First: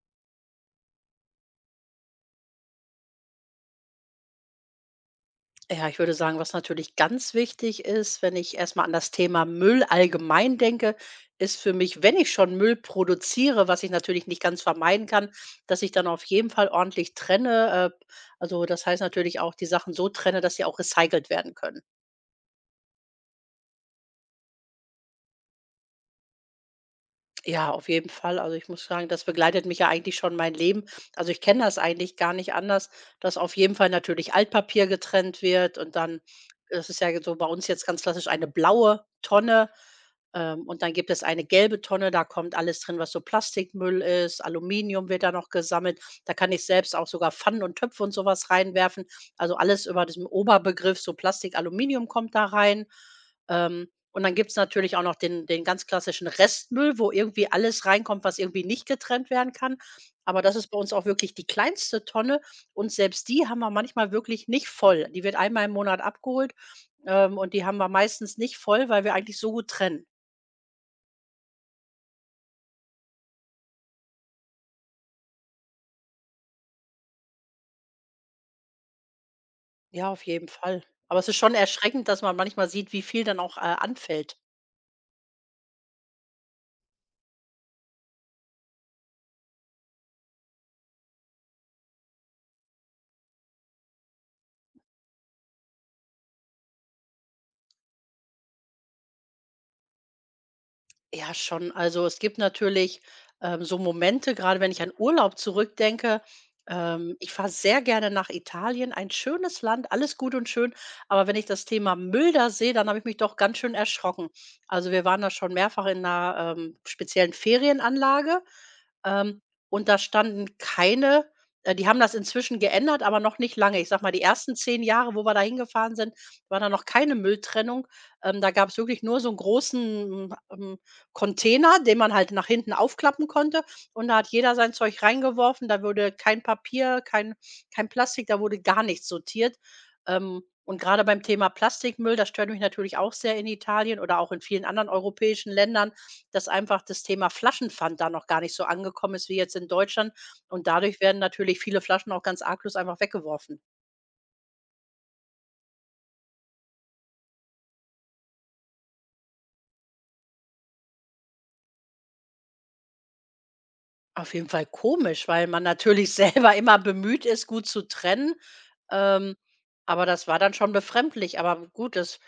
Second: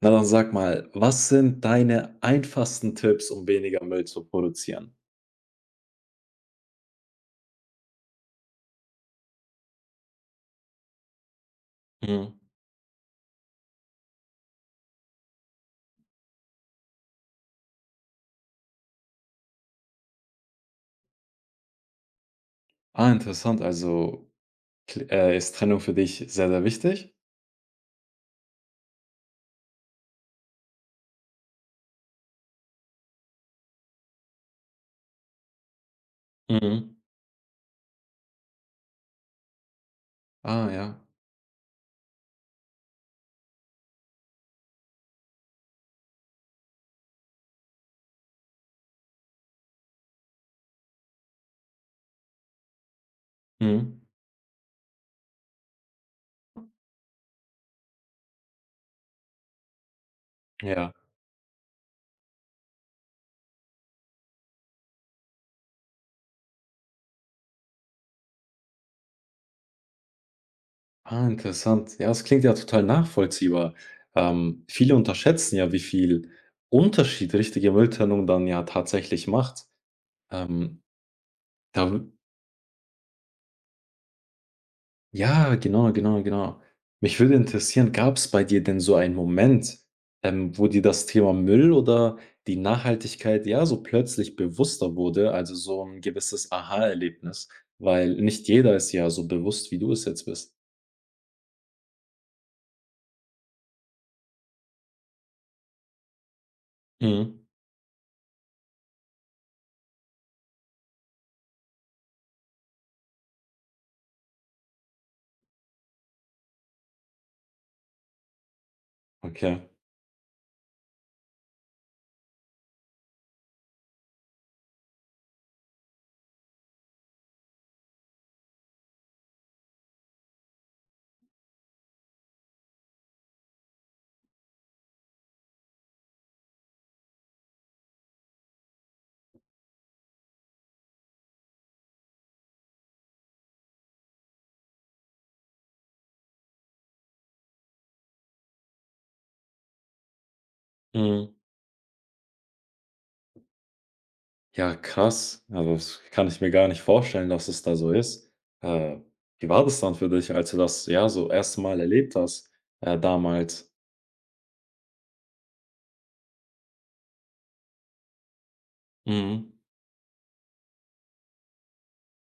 Na, dann sag mal, was sind deine einfachsten Tipps, um weniger Müll zu produzieren? Ja, ich würde sagen, was natürlich ganz wichtig ist, wenn ich erstmal an das Thema Müll allgemein denke, ist für mich, wenn ich Mhm. schon Müll produziere, was ich natürlich nicht ganz vermeiden kann, dass ich dann auf jeden Fall ordentlich trenne. Also das heißt natürlich auch die Sachen so trenne, dass sie auch recycelt werden können. Ah, interessant. Also, kl ist Trennung für dich sehr, sehr wichtig? Ja, auf jeden Fall. Also, ich muss sagen, das begleitet mich ja eigentlich schon mein Leben. Also, ich kenne das eigentlich gar nicht anders, dass auf jeden Fall natürlich Altpapier getrennt wird. Und dann das Mhm. ist ja so bei uns jetzt ganz klassisch eine blaue Tonne, Ah, und dann ja. gibt es eine gelbe Tonne, da kommt alles drin, was so Plastikmüll ist, Aluminium wird da noch gesammelt. Da kann ich selbst auch sogar Pfannen und Töpfe und sowas reinwerfen. Also, alles über diesem Oberbegriff, so Plastik, Aluminium kommt da rein. Ähm, Mhm. und dann gibt's natürlich auch noch den ganz klassischen Restmüll, wo irgendwie alles reinkommt, was irgendwie nicht getrennt werden kann. Aber das ist bei Ja. uns auch wirklich die kleinste Tonne und selbst die haben wir manchmal wirklich nicht voll. Die wird einmal im Monat abgeholt, und die haben wir meistens nicht voll, weil wir eigentlich so gut trennen. Ah, interessant. Ja, das klingt ja total nachvollziehbar. Viele unterschätzen ja, wie viel Unterschied richtige Mülltrennung dann ja tatsächlich macht. Ja, auf jeden Ähm, Fall. Aber es ist schon da erschreckend, dass man manchmal sieht, wie viel dann auch, anfällt. Ja, genau, genau, genau. Mich würde interessieren, gab es bei dir denn so einen Moment, wo dir das Thema Müll oder die Nachhaltigkeit, ja, so plötzlich bewusster wurde, also so ein gewisses Aha-Erlebnis, weil nicht jeder ist ja so bewusst, wie du es jetzt bist. Ja, schon. Also es gibt natürlich so Momente, gerade wenn ich an Urlaub zurückdenke. Ich Mhm. fahre sehr gerne nach Italien, ein schönes Land, alles gut und schön. Aber wenn ich das Thema Müll da sehe, dann habe ich mich doch ganz schön erschrocken. Also wir waren da schon mehrfach in einer speziellen Ferienanlage, ähm, Okay. und da standen keine, die haben das inzwischen geändert, aber noch nicht lange. Ich sag mal, die ersten 10 Jahre, wo wir da hingefahren sind, war da noch keine Mülltrennung. Da gab es wirklich nur so einen großen Container, den man halt nach hinten aufklappen konnte, und da hat jeder sein Zeug reingeworfen. Da wurde kein Papier, kein Plastik, da wurde gar nichts sortiert. Und gerade beim Thema Plastikmüll, das stört mich natürlich auch sehr in Italien oder auch in vielen anderen europäischen Ländern, dass einfach das Thema Flaschenpfand da noch gar nicht so angekommen ist wie jetzt in Deutschland. Und dadurch werden Mhm. natürlich viele Flaschen auch ganz arglos einfach weggeworfen. Ja, krass. Also, das kann ich mir gar nicht vorstellen, dass es da so ist. Äh, Wie war das dann für dich, als du das, ja, so erste Mal erlebt hast, damals? Auf jeden Fall komisch, weil man natürlich selber immer bemüht ist, gut zu trennen. Ähm, Mhm. aber das war dann schon befremdlich. Aber gut, das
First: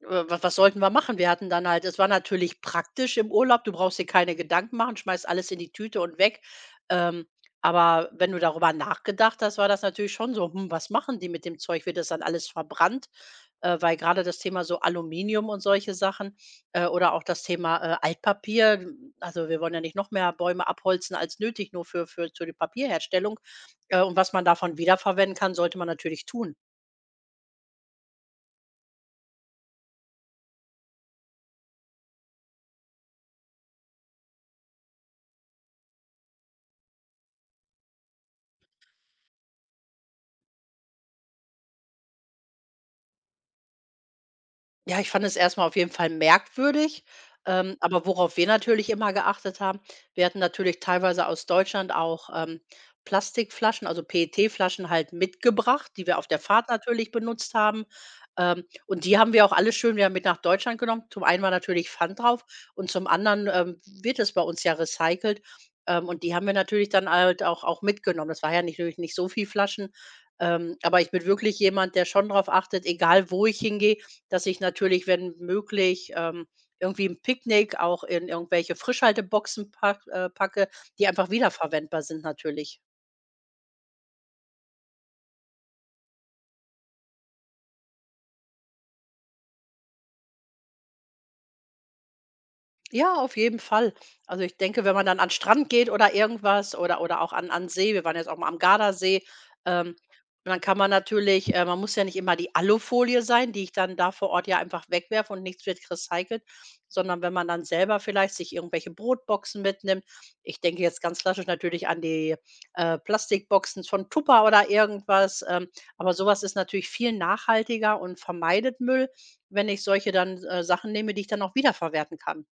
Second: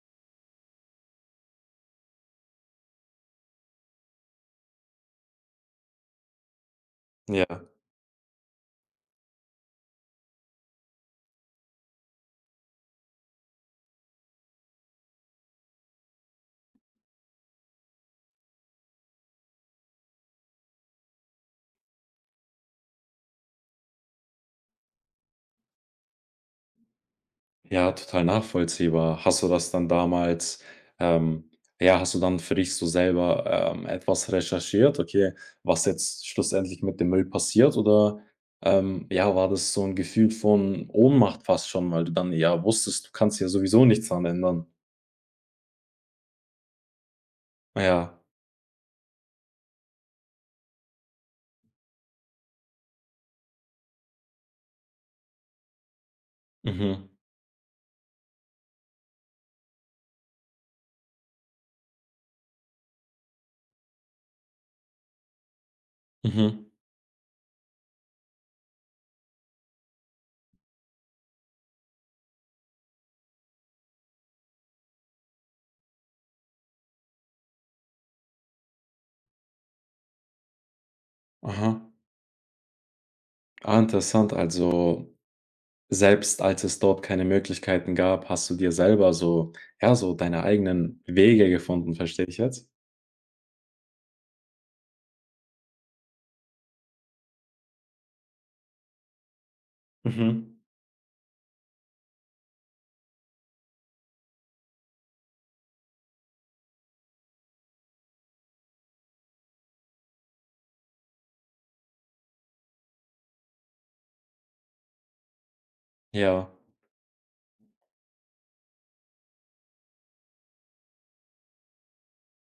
wa was sollten wir machen? Wir hatten dann halt es war natürlich praktisch im Urlaub, du brauchst dir keine Gedanken machen, schmeißt alles in die Tüte und weg. Ähm, Ja. aber wenn du darüber nachgedacht hast, war das natürlich schon so: „Hm, was machen die mit dem Zeug? Wird das dann alles verbrannt?“ Weil gerade das Thema so Aluminium und solche Sachen, oder auch das Thema, Altpapier. Hm, also, wir wollen ja nicht noch mehr Bäume abholzen als nötig, nur für die Papierherstellung. Und was man davon wiederverwenden kann, sollte man natürlich tun. Ja, total nachvollziehbar. Hast du das dann damals ähm, ja, hast du dann für dich so selber, etwas recherchiert, okay, was jetzt schlussendlich mit dem Müll passiert? Oder, ja, war das so ein Gefühl von Ohnmacht fast schon, weil du dann ja wusstest, du kannst ja sowieso nichts dran ändern? Ja, ich fand es erstmal auf jeden Fall merkwürdig, aber Ja. worauf wir natürlich immer geachtet haben, wir hatten natürlich teilweise aus Deutschland auch, Plastikflaschen, also PET-Flaschen halt mitgebracht, die wir auf der Fahrt Mhm. natürlich benutzt haben. Und die haben wir auch alle schön wieder mit nach Deutschland genommen. Zum einen war natürlich Pfand drauf und zum anderen, wird es bei uns ja recycelt. Und die haben wir Mhm. natürlich dann halt auch mitgenommen. Das war ja nicht natürlich nicht so viel Flaschen, aber ich bin wirklich jemand, der schon drauf achtet, egal wo ich hingehe, dass ich natürlich, wenn möglich, irgendwie 'n Picknick auch in irgendwelche Frischhalteboxen packe, die einfach Aha. wiederverwendbar sind natürlich. Ah, interessant. Also, selbst als es dort keine Möglichkeiten gab, hast du dir selber so ja, so deine eigenen Wege gefunden, verstehe ich jetzt? Ja, auf jeden Fall. Also, ich denke, wenn man dann an 'n Strand geht oder irgendwas oder auch an See, wir waren jetzt auch mal am Gardasee, ähm, Mhm. dann kann man natürlich man muss ja nicht immer die Alufolie sein, die ich dann da vor Ort ja einfach wegwerfe und nichts wird recycelt, sondern wenn man dann selber vielleicht sich irgendwelche Brotboxen mitnimmt. Ich denke jetzt ganz klassisch natürlich an die, Plastikboxen von Tupper oder irgendwas, aber sowas Ja, ist natürlich viel nachhaltiger und vermeidet Müll, wenn ich solche dann, Sachen nehme, die ich dann auch wiederverwerten kann.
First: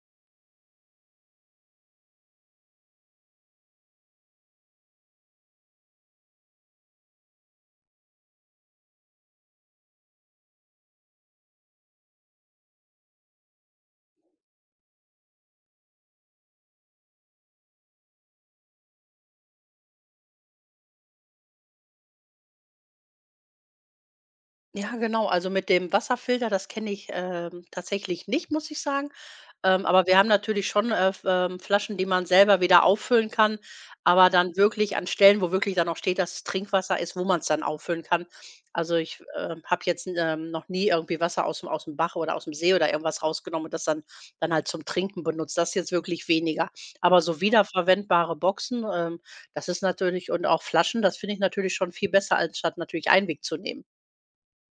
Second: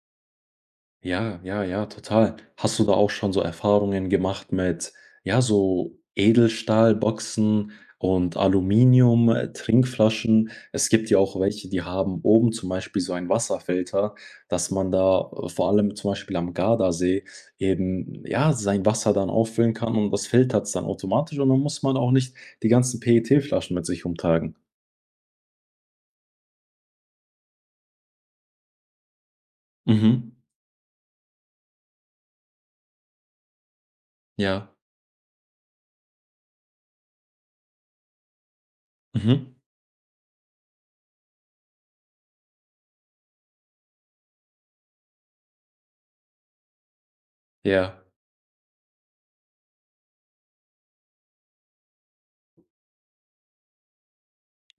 ja, ja, ja, total. Hast du da auch schon so Erfahrungen gemacht mit, ja, so Edelstahlboxen und Aluminium, Trinkflaschen? Es gibt ja auch welche, die haben oben zum Beispiel so einen Wasserfilter, dass man da vor allem zum Beispiel am Gardasee eben, ja, sein Wasser dann auffüllen kann und das filtert's dann automatisch und dann muss man auch nicht die ganzen PET-Flaschen mit sich rumtragen. Ja, genau. Also mit dem Wasserfilter, das kenne ich, tatsächlich nicht, muss ich sagen. Aber wir haben Mhm. natürlich schon, F Flaschen, die man selber wieder auffüllen kann, aber dann Ja. wirklich an Stellen, wo wirklich dann auch steht, dass es Trinkwasser ist, wo man es dann auffüllen kann. Also ich, Mhm. Habe jetzt, noch nie irgendwie Wasser aus dem Bach oder aus dem See oder irgendwas rausgenommen und das dann halt zum Trinken benutzt. Das jetzt wirklich weniger. Aber so Ja. wiederverwendbare Boxen, das ist natürlich und auch Flaschen, das finde ich natürlich schon viel besser, als statt natürlich Einweg zu nehmen.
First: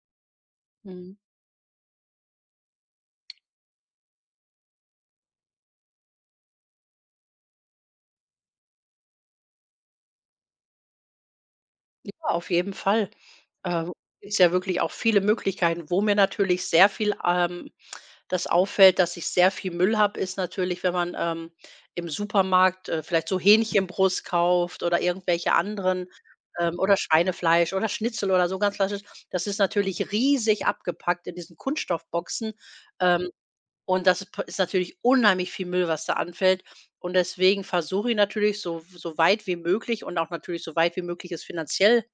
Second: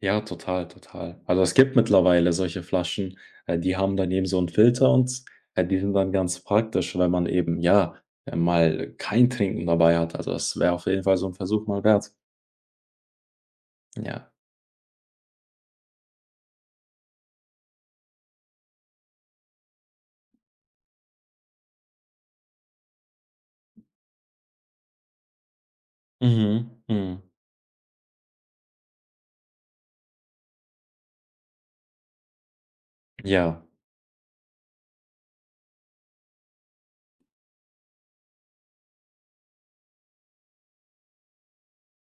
Ja, total, Mhm. total. Also, es gibt mittlerweile solche Flaschen, die haben dann eben so 'n Filter und, die sind dann ganz praktisch, wenn man eben, ja, mal kein Trinken dabei hat. Also, das wäre auf jeden Fall so 'n Versuch mal wert. Ja, auf jeden Fall. Äh, Ja. Gibt's ja wirklich auch viele Möglichkeiten. Wo mir natürlich sehr viel, das auffällt, dass ich sehr viel Müll habe, ist natürlich, wenn man, im Supermarkt, vielleicht so Hähnchenbrust kauft oder irgendwelche anderen, Mhm, oder mhm. Schweinefleisch oder Schnitzel oder so ganz klassisch. Das ist natürlich riesig abgepackt in diesen Kunststoffboxen. Ähm Ja. und das p ist natürlich unheimlich viel Müll, was da anfällt. Und deswegen versuche ich natürlich so weit wie möglich und auch natürlich so weit wie möglich es finanziell,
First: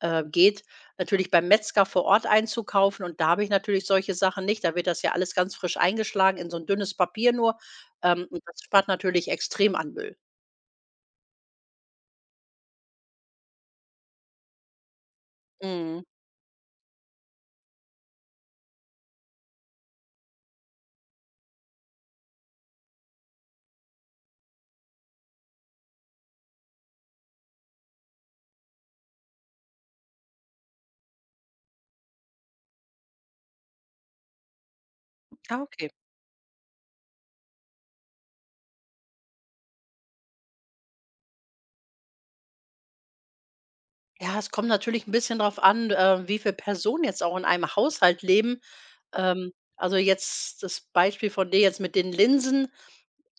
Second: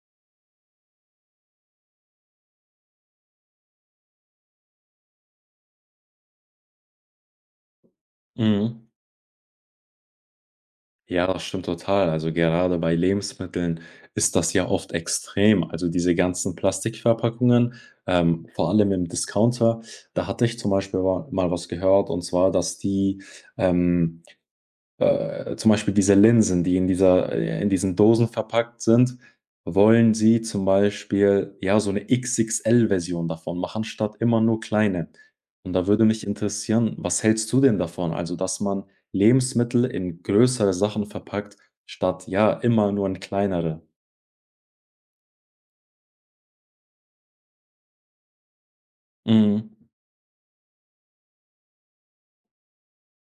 geht, natürlich beim Metzger vor Ort einzukaufen. Und da habe ich natürlich solche Sachen nicht. Da wird das ja alles ganz frisch eingeschlagen in so ein dünnes Papier nur. Und das Mhm. spart natürlich extrem an Müll. Ja, das stimmt total. Also, gerade bei Lebensmitteln ist das ja oft extrem. Also, Mhm. diese ganzen Plastikverpackungen, vor allem im Discounter, da hatte ich zum Beispiel wa mal was gehört und zwar, dass die, ähm zum Beispiel diese Linsen, die in dieser in diesen Dosen verpackt sind, wollen sie zum Beispiel, ja, so 'ne XXL-Version davon machen, statt immer nur kleine. Ah, Und da okay. würde mich interessieren, was hältst du denn davon? Also, dass man Lebensmittel in größere Sachen verpackt, statt, ja, immer nur in kleinere. Ja, es kommt natürlich ein bisschen drauf an, wie viele Personen jetzt auch in einem Haushalt leben. Ähm, Mhm. also, jetzt das Beispiel von dir jetzt mit den Linsen.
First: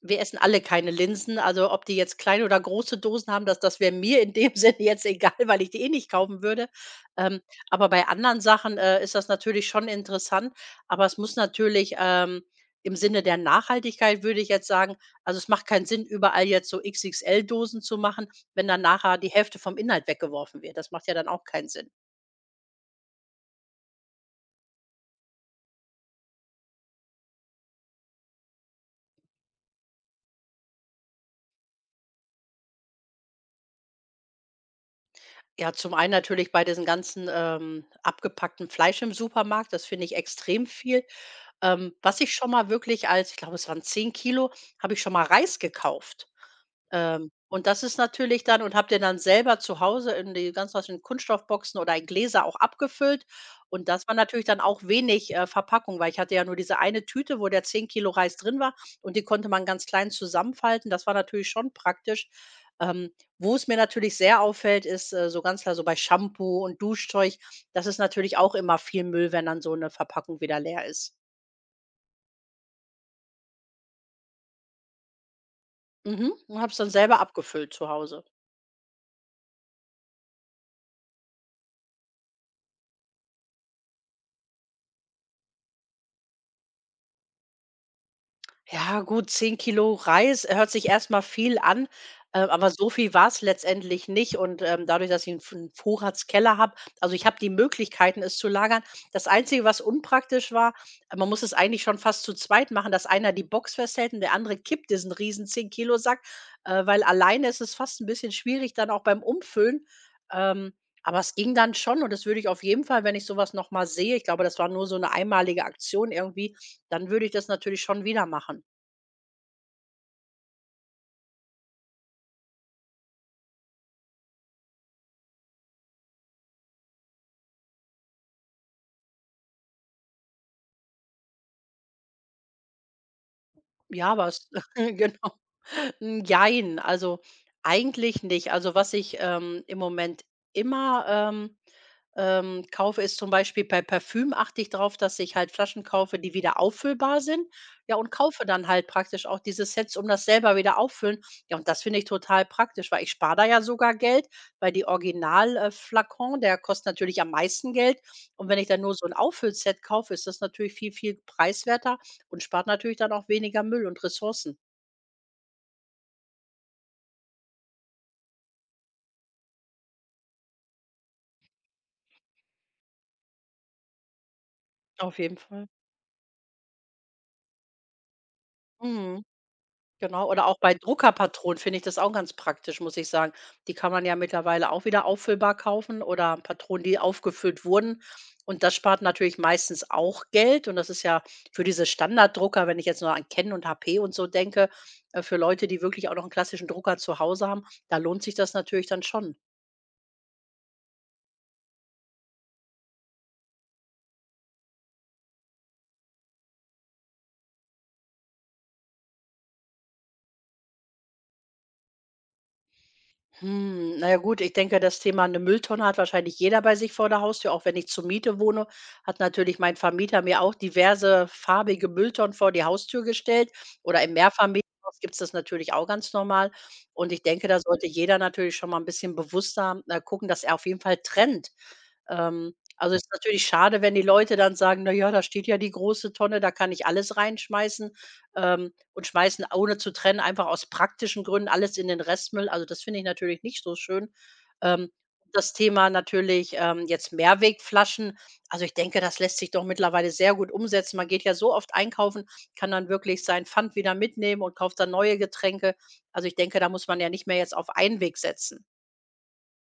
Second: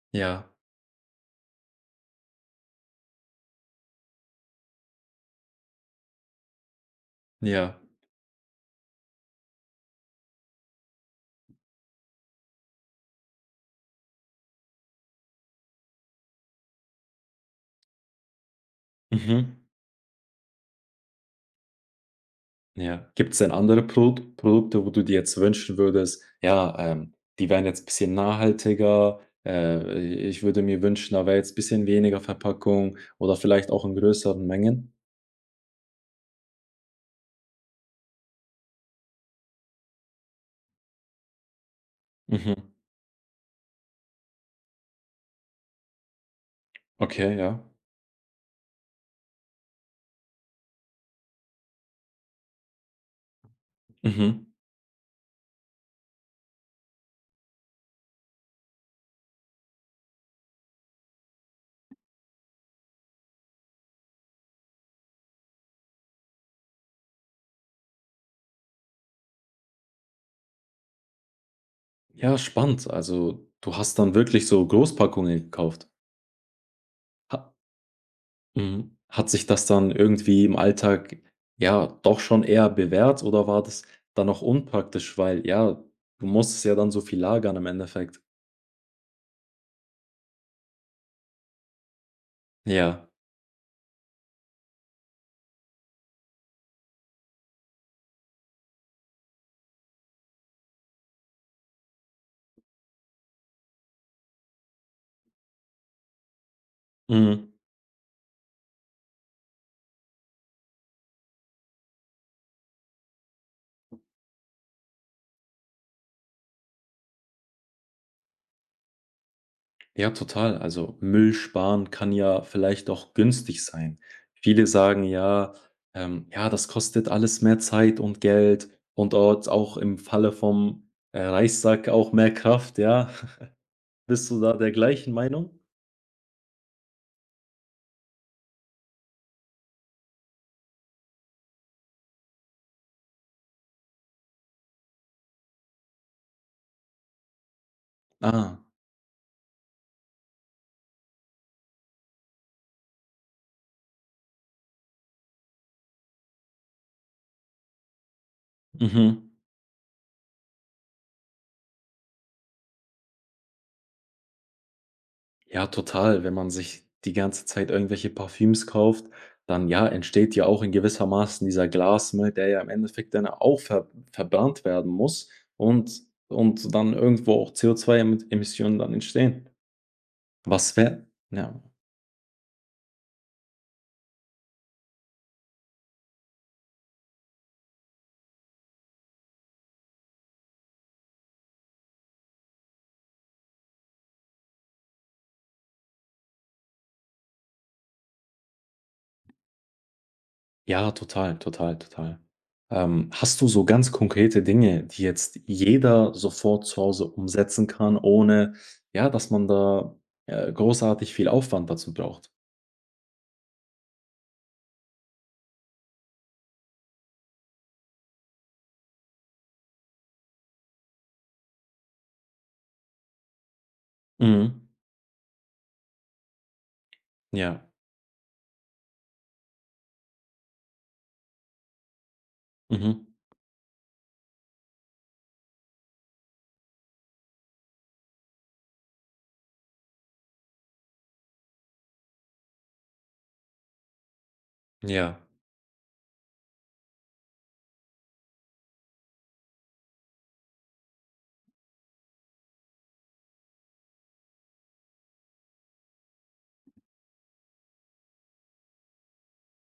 Wir essen Ja, alle keine Linsen, also ob die jetzt kleine oder große Dosen haben, das wäre mir in dem Sinne jetzt egal, weil ich die eh nicht kaufen würde. Ähm, ja. aber bei anderen Sachen, ist das natürlich schon interessant, aber es muss natürlich, im Sinne der Nachhaltigkeit würde ich jetzt sagen, also, es macht keinen Sinn, überall jetzt so XXL-Dosen zu machen, wenn dann nachher die Hälfte Mhm. vom Inhalt weggeworfen wird. Das macht ja dann auch keinen Sinn. Ja. Gibt's denn andere Produkte, wo du dir jetzt wünschen würdest: „Ja, die wären jetzt ein bisschen nachhaltiger. Ich würde mir wünschen, da wäre jetzt ein bisschen weniger Verpackung oder vielleicht auch in größeren Mengen?“ Ja, zum einen natürlich bei diesen ganzen, abgepackten Fleisch im Supermarkt, das finde ich extrem viel. Was ich schon mal Mhm. wirklich, als ich glaube, es waren 10 Kilo, habe ich schon mal Reis gekauft. Ähm, Okay, ja. und das ist natürlich dann und habe den dann selber zu Hause in die ganz was in Kunststoffboxen oder in Gläser auch abgefüllt. Und das war Mhm. natürlich dann auch wenig, Verpackung, weil ich hatte ja nur diese eine Tüte, wo der 10 Kilo Reis drin war, und die konnte man ganz klein zusammenfalten. Das war natürlich schon praktisch. Ähm, Wo es mir natürlich sehr auffällt, ist, so ganz klar so bei Shampoo und Duschzeug. Das ist natürlich auch immer viel Müll, wenn dann so eine Verpackung wieder leer ist. Ja, spannend. Also, du hast dann wirklich so Großpackungen gekauft. Mhm, und habe es dann selber Ha abgefüllt zu Hause. Mhm. Hat sich das dann irgendwie im Alltag, ja, doch schon eher bewährt oder war das dann auch unpraktisch? Weil, ja, du musstest ja dann so viel lagern im Endeffekt. Ja, gut, 10 Kilo Reis hört sich erstmal viel an, aber so Ja. viel war's letztendlich nicht. Und, dadurch, dass ich einen F 'n Vorratskeller habe, also, ich habe die Möglichkeiten, es zu lagern. Das Einzige, was unpraktisch war, man muss es eigentlich schon fast zu zweit machen, dass einer die Box festhält und der andere kippt diesen riesen 10 Kilo Sack, weil alleine Mhm. ist es fast ein bisschen schwierig dann auch beim Umfüllen. Ähm, aber es ging dann schon, und das würde ich auf jeden Fall, wenn ich so was noch mal sehe, ich glaube, das war nur so eine einmalige Aktion irgendwie, dann würde ich das natürlich schon wieder machen. Ja, total. Also Müll sparen kann ja vielleicht auch günstig sein. Viele sagen ja, ja, das kostet alles mehr Zeit und Geld und dort auch im Falle vom Reissack auch mehr Kraft, ja. Ja, Bist du was da der gleichen genau. Meinung? Hm, jein, also eigentlich nicht. Also, was ich, im Moment immer, ähm kaufe, ist zum Beispiel bei Parfüm achte ich darauf, dass ich halt Flaschen kaufe, die wieder auffüllbar sind. Ja, und kaufe Ah, dann halt praktisch auch diese Sets, um das selber wieder auffüllen. Ja, und das finde ich total praktisch, weil ich spare da ja sogar Geld, weil die Original, Flakon, der kostet natürlich am meisten Geld. Und wenn ich dann nur so ein mhm. Auffüllset kaufe, ist das natürlich viel, viel preiswerter und spart natürlich dann auch weniger Müll und Ressourcen. Ja, total. Wenn man sich die ganze Zeit irgendwelche Parfüms kauft, dann ja, entsteht ja auch in gewisser Maßen dieser Glasmüll, der ja im Endeffekt dann auch verbrannt werden Auf muss jeden Fall. und dann irgendwo auch CO2-Emissionen dann Mhm. entstehen. Genau, oder auch bei Was wäre Druckerpatronen ja, finde ich das auch ganz praktisch, muss ich sagen. Die kann man ja mittlerweile auch wieder auffüllbar kaufen oder Patronen, die aufgefüllt wurden. Und das spart natürlich meistens auch Geld. Und das ist ja für diese Standarddrucker, wenn ich jetzt nur an Canon und HP und so denke, für Leute, die wirklich auch noch einen klassischen Drucker zu Hause haben, da lohnt sich das natürlich dann schon. ja, total, total, total. Hast du so ganz konkrete Dinge, die jetzt jeder sofort zu Hause umsetzen kann, ohne ja, dass man da, großartig viel Aufwand dazu braucht? Na ja gut, ich denke, das Thema eine Mülltonne hat wahrscheinlich jeder bei sich vor der Haustür. Auch wenn ich zur Miete wohne, hat natürlich mein Vermieter mir auch diverse farbige Mülltonnen vor die Haustür gestellt oder im Mhm. Mehrfamilienhaus gibt's das natürlich auch ganz normal. Und ich denke, da Ja. sollte jeder natürlich schon mal ein bisschen bewusster, gucken, dass er auf jeden Fall trennt. Also, Mhm. ist natürlich schade, wenn die Leute dann sagen: „Na ja, da steht ja die große Tonne, da kann ich alles reinschmeißen“, und schmeißen, ohne zu trennen, einfach aus praktischen Gründen alles in den Restmüll. Also, das finde ich natürlich nicht so schön. Ähm, Ja, Das Thema natürlich, jetzt Mehrwegflaschen. Also, ich denke, das lässt sich doch mittlerweile sehr gut umsetzen. Man geht ja so oft einkaufen, kann dann wirklich sein Pfand wieder mitnehmen und kauft dann neue Getränke. Also, ich denke, da muss man ja nicht mehr jetzt auf Einweg setzen.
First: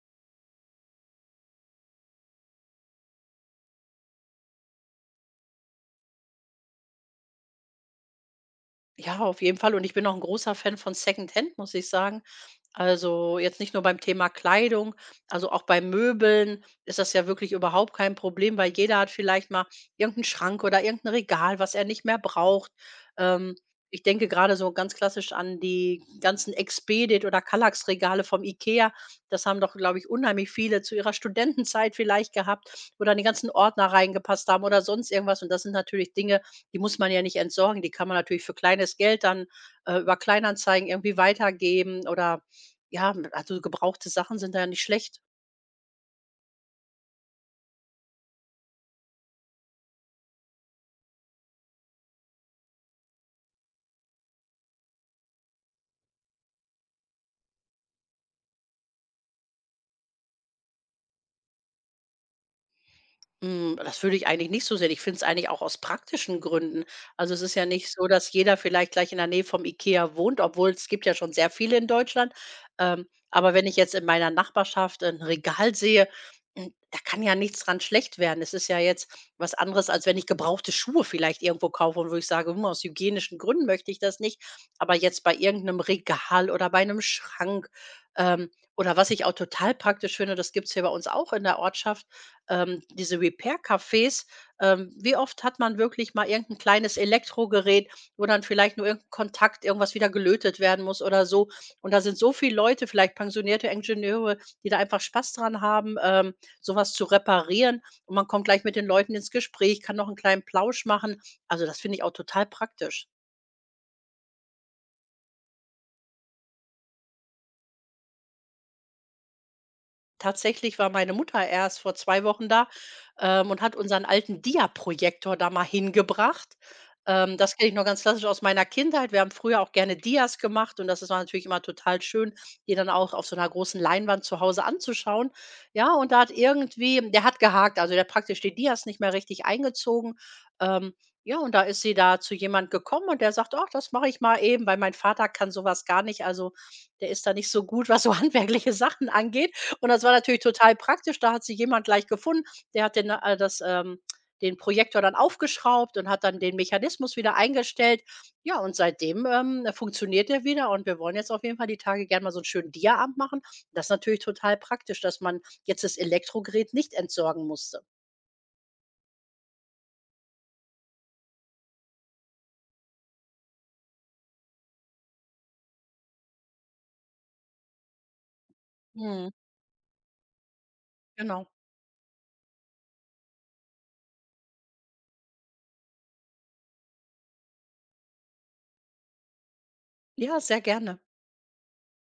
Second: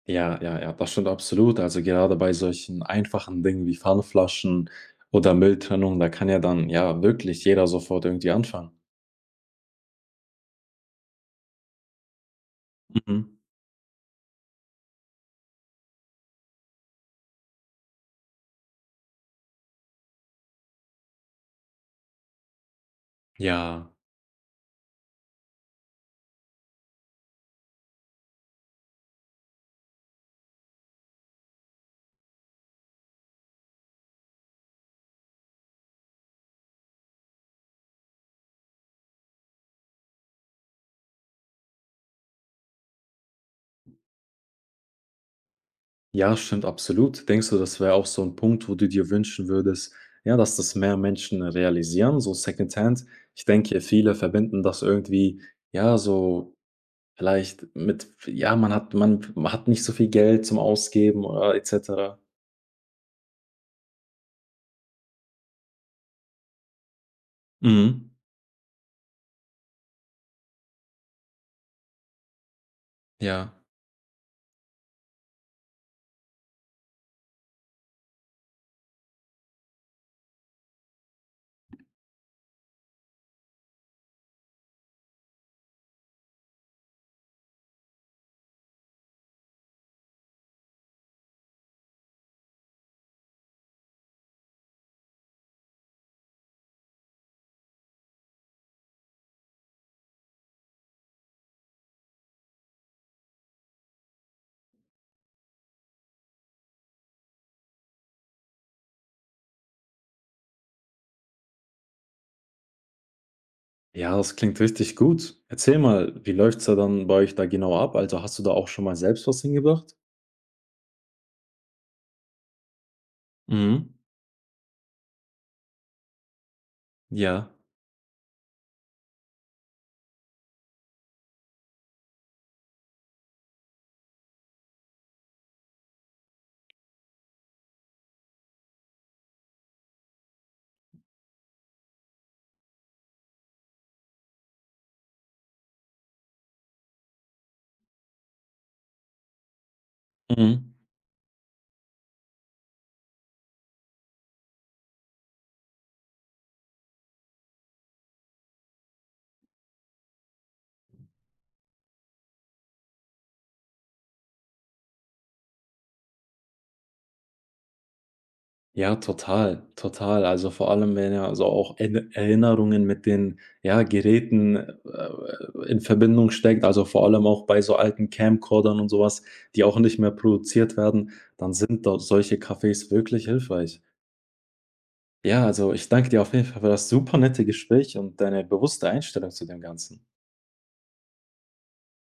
ja, ja, ja, das stimmt absolut. Also gerade bei solchen einfachen Dingen wie Pfandflaschen oder Mülltrennung, da kann ja dann ja wirklich jeder sofort irgendwie anfangen. Ja, auf jeden Fall. Und ich bin auch ein großer Fan von Secondhand, muss ich sagen. Also Mhm. jetzt nicht nur beim Thema Kleidung, also auch bei Möbeln ist das ja wirklich überhaupt kein Problem, weil jeder hat vielleicht mal irgendeinen Schrank oder irgendein Regal, was er nicht mehr braucht. Ähm, Ja, Ich denke gerade so ganz klassisch an die ganzen Expedit oder Kallax-Regale vom IKEA. Das haben doch, glaube ich, unheimlich viele zu ihrer Studentenzeit vielleicht gehabt oder in die ganzen Ordner reingepasst haben oder sonst irgendwas. Und das sind natürlich Dinge, die muss man ja nicht entsorgen. Die kann man natürlich für kleines Geld dann über Kleinanzeigen irgendwie weitergeben oder ja, also gebrauchte Sachen sind da ja nicht schlecht. ja, stimmt absolut. Denkst du, das wäre auch so ein Punkt, wo du dir wünschen würdest, ja, dass das mehr Menschen realisieren, so Secondhand? Ich denke, viele verbinden das irgendwie, ja, so vielleicht mit, ja, man hat, man hat nicht so viel Geld zum Ausgeben oder etc. Hm, das würde ich eigentlich nicht so sehen. Ich finde es eigentlich auch aus praktischen Gründen. Also, es ist ja nicht so, Mhm. dass jeder vielleicht gleich in der Nähe vom IKEA wohnt, obwohl es gibt ja schon sehr viele in Deutschland. Aber Ja. wenn ich jetzt in meiner Nachbarschaft ein Regal sehe, hm, da kann ja nichts dran schlecht werden. Es ist ja jetzt was anderes, als wenn ich gebrauchte Schuhe vielleicht irgendwo kaufe und wo ich sage: „Hm, aus hygienischen Gründen möchte ich das nicht.“ Aber jetzt bei irgendeinem Regal oder bei einem Schrank, ähm, oder was ich auch total praktisch finde, das gibt es hier bei uns auch in der Ortschaft, diese Repair-Cafés, wie oft hat man wirklich mal irgendein kleines Elektrogerät, wo dann vielleicht nur irgendein Kontakt, irgendwas wieder gelötet werden muss oder so. Und da sind so viele Leute, vielleicht pensionierte Ingenieure, die da einfach Spaß dran haben, so zu reparieren. Und man kommt gleich mit den Leuten ins Gespräch, kann noch einen kleinen Plausch machen. Also, das finde ich auch total praktisch. Ja, das klingt richtig gut. Erzähl mal, wie läuft's da dann bei euch da genau ab? Also, hast du da auch schon mal selbst was hingebracht? Tatsächlich war meine Mutter erst vor 2 Wochen da, und hat Mhm. unseren alten Dia-Projektor da mal hingebracht. Ja. Das kenne ich noch ganz klassisch aus meiner Kindheit. Wir haben früher auch gerne Dias gemacht und das ist natürlich immer total schön, die dann auch auf so einer großen Leinwand zu Hause anzuschauen. Ja, und da hat irgendwie der hat gehakt, also, der hat praktisch die Dias nicht mehr richtig eingezogen. Ähm, ja, und da ist sie da zu jemand gekommen und der sagt: „Ach, das mache ich mal eben“, weil mein Vater kann sowas gar nicht. Also, der ist da nicht so gut, was so handwerkliche Sachen angeht. Und das war natürlich Mhm. total praktisch. Da hat sich jemand gleich gefunden, der hat den Projektor dann aufgeschraubt und hat dann den Mechanismus wieder eingestellt. Ja, und seitdem, funktioniert der wieder und wir wollen jetzt auf jeden Fall die Tage gerne mal so einen schönen Diaabend machen. Das ist natürlich total praktisch, dass man jetzt das Elektrogerät nicht entsorgen musste. Ja, total, total. Also, vor allem, wenn ja so auch Erinnerungen mit den, ja, Geräten, in Verbindung steckt, also, vor allem auch bei so alten Camcordern und sowas, Mhm. die auch nicht mehr produziert werden, Genau. dann sind da solche Cafés wirklich hilfreich. Ja, also, ich danke dir auf jeden Fall für das super nette Gespräch und deine bewusste Einstellung zu dem Ganzen. Ja, sehr gerne.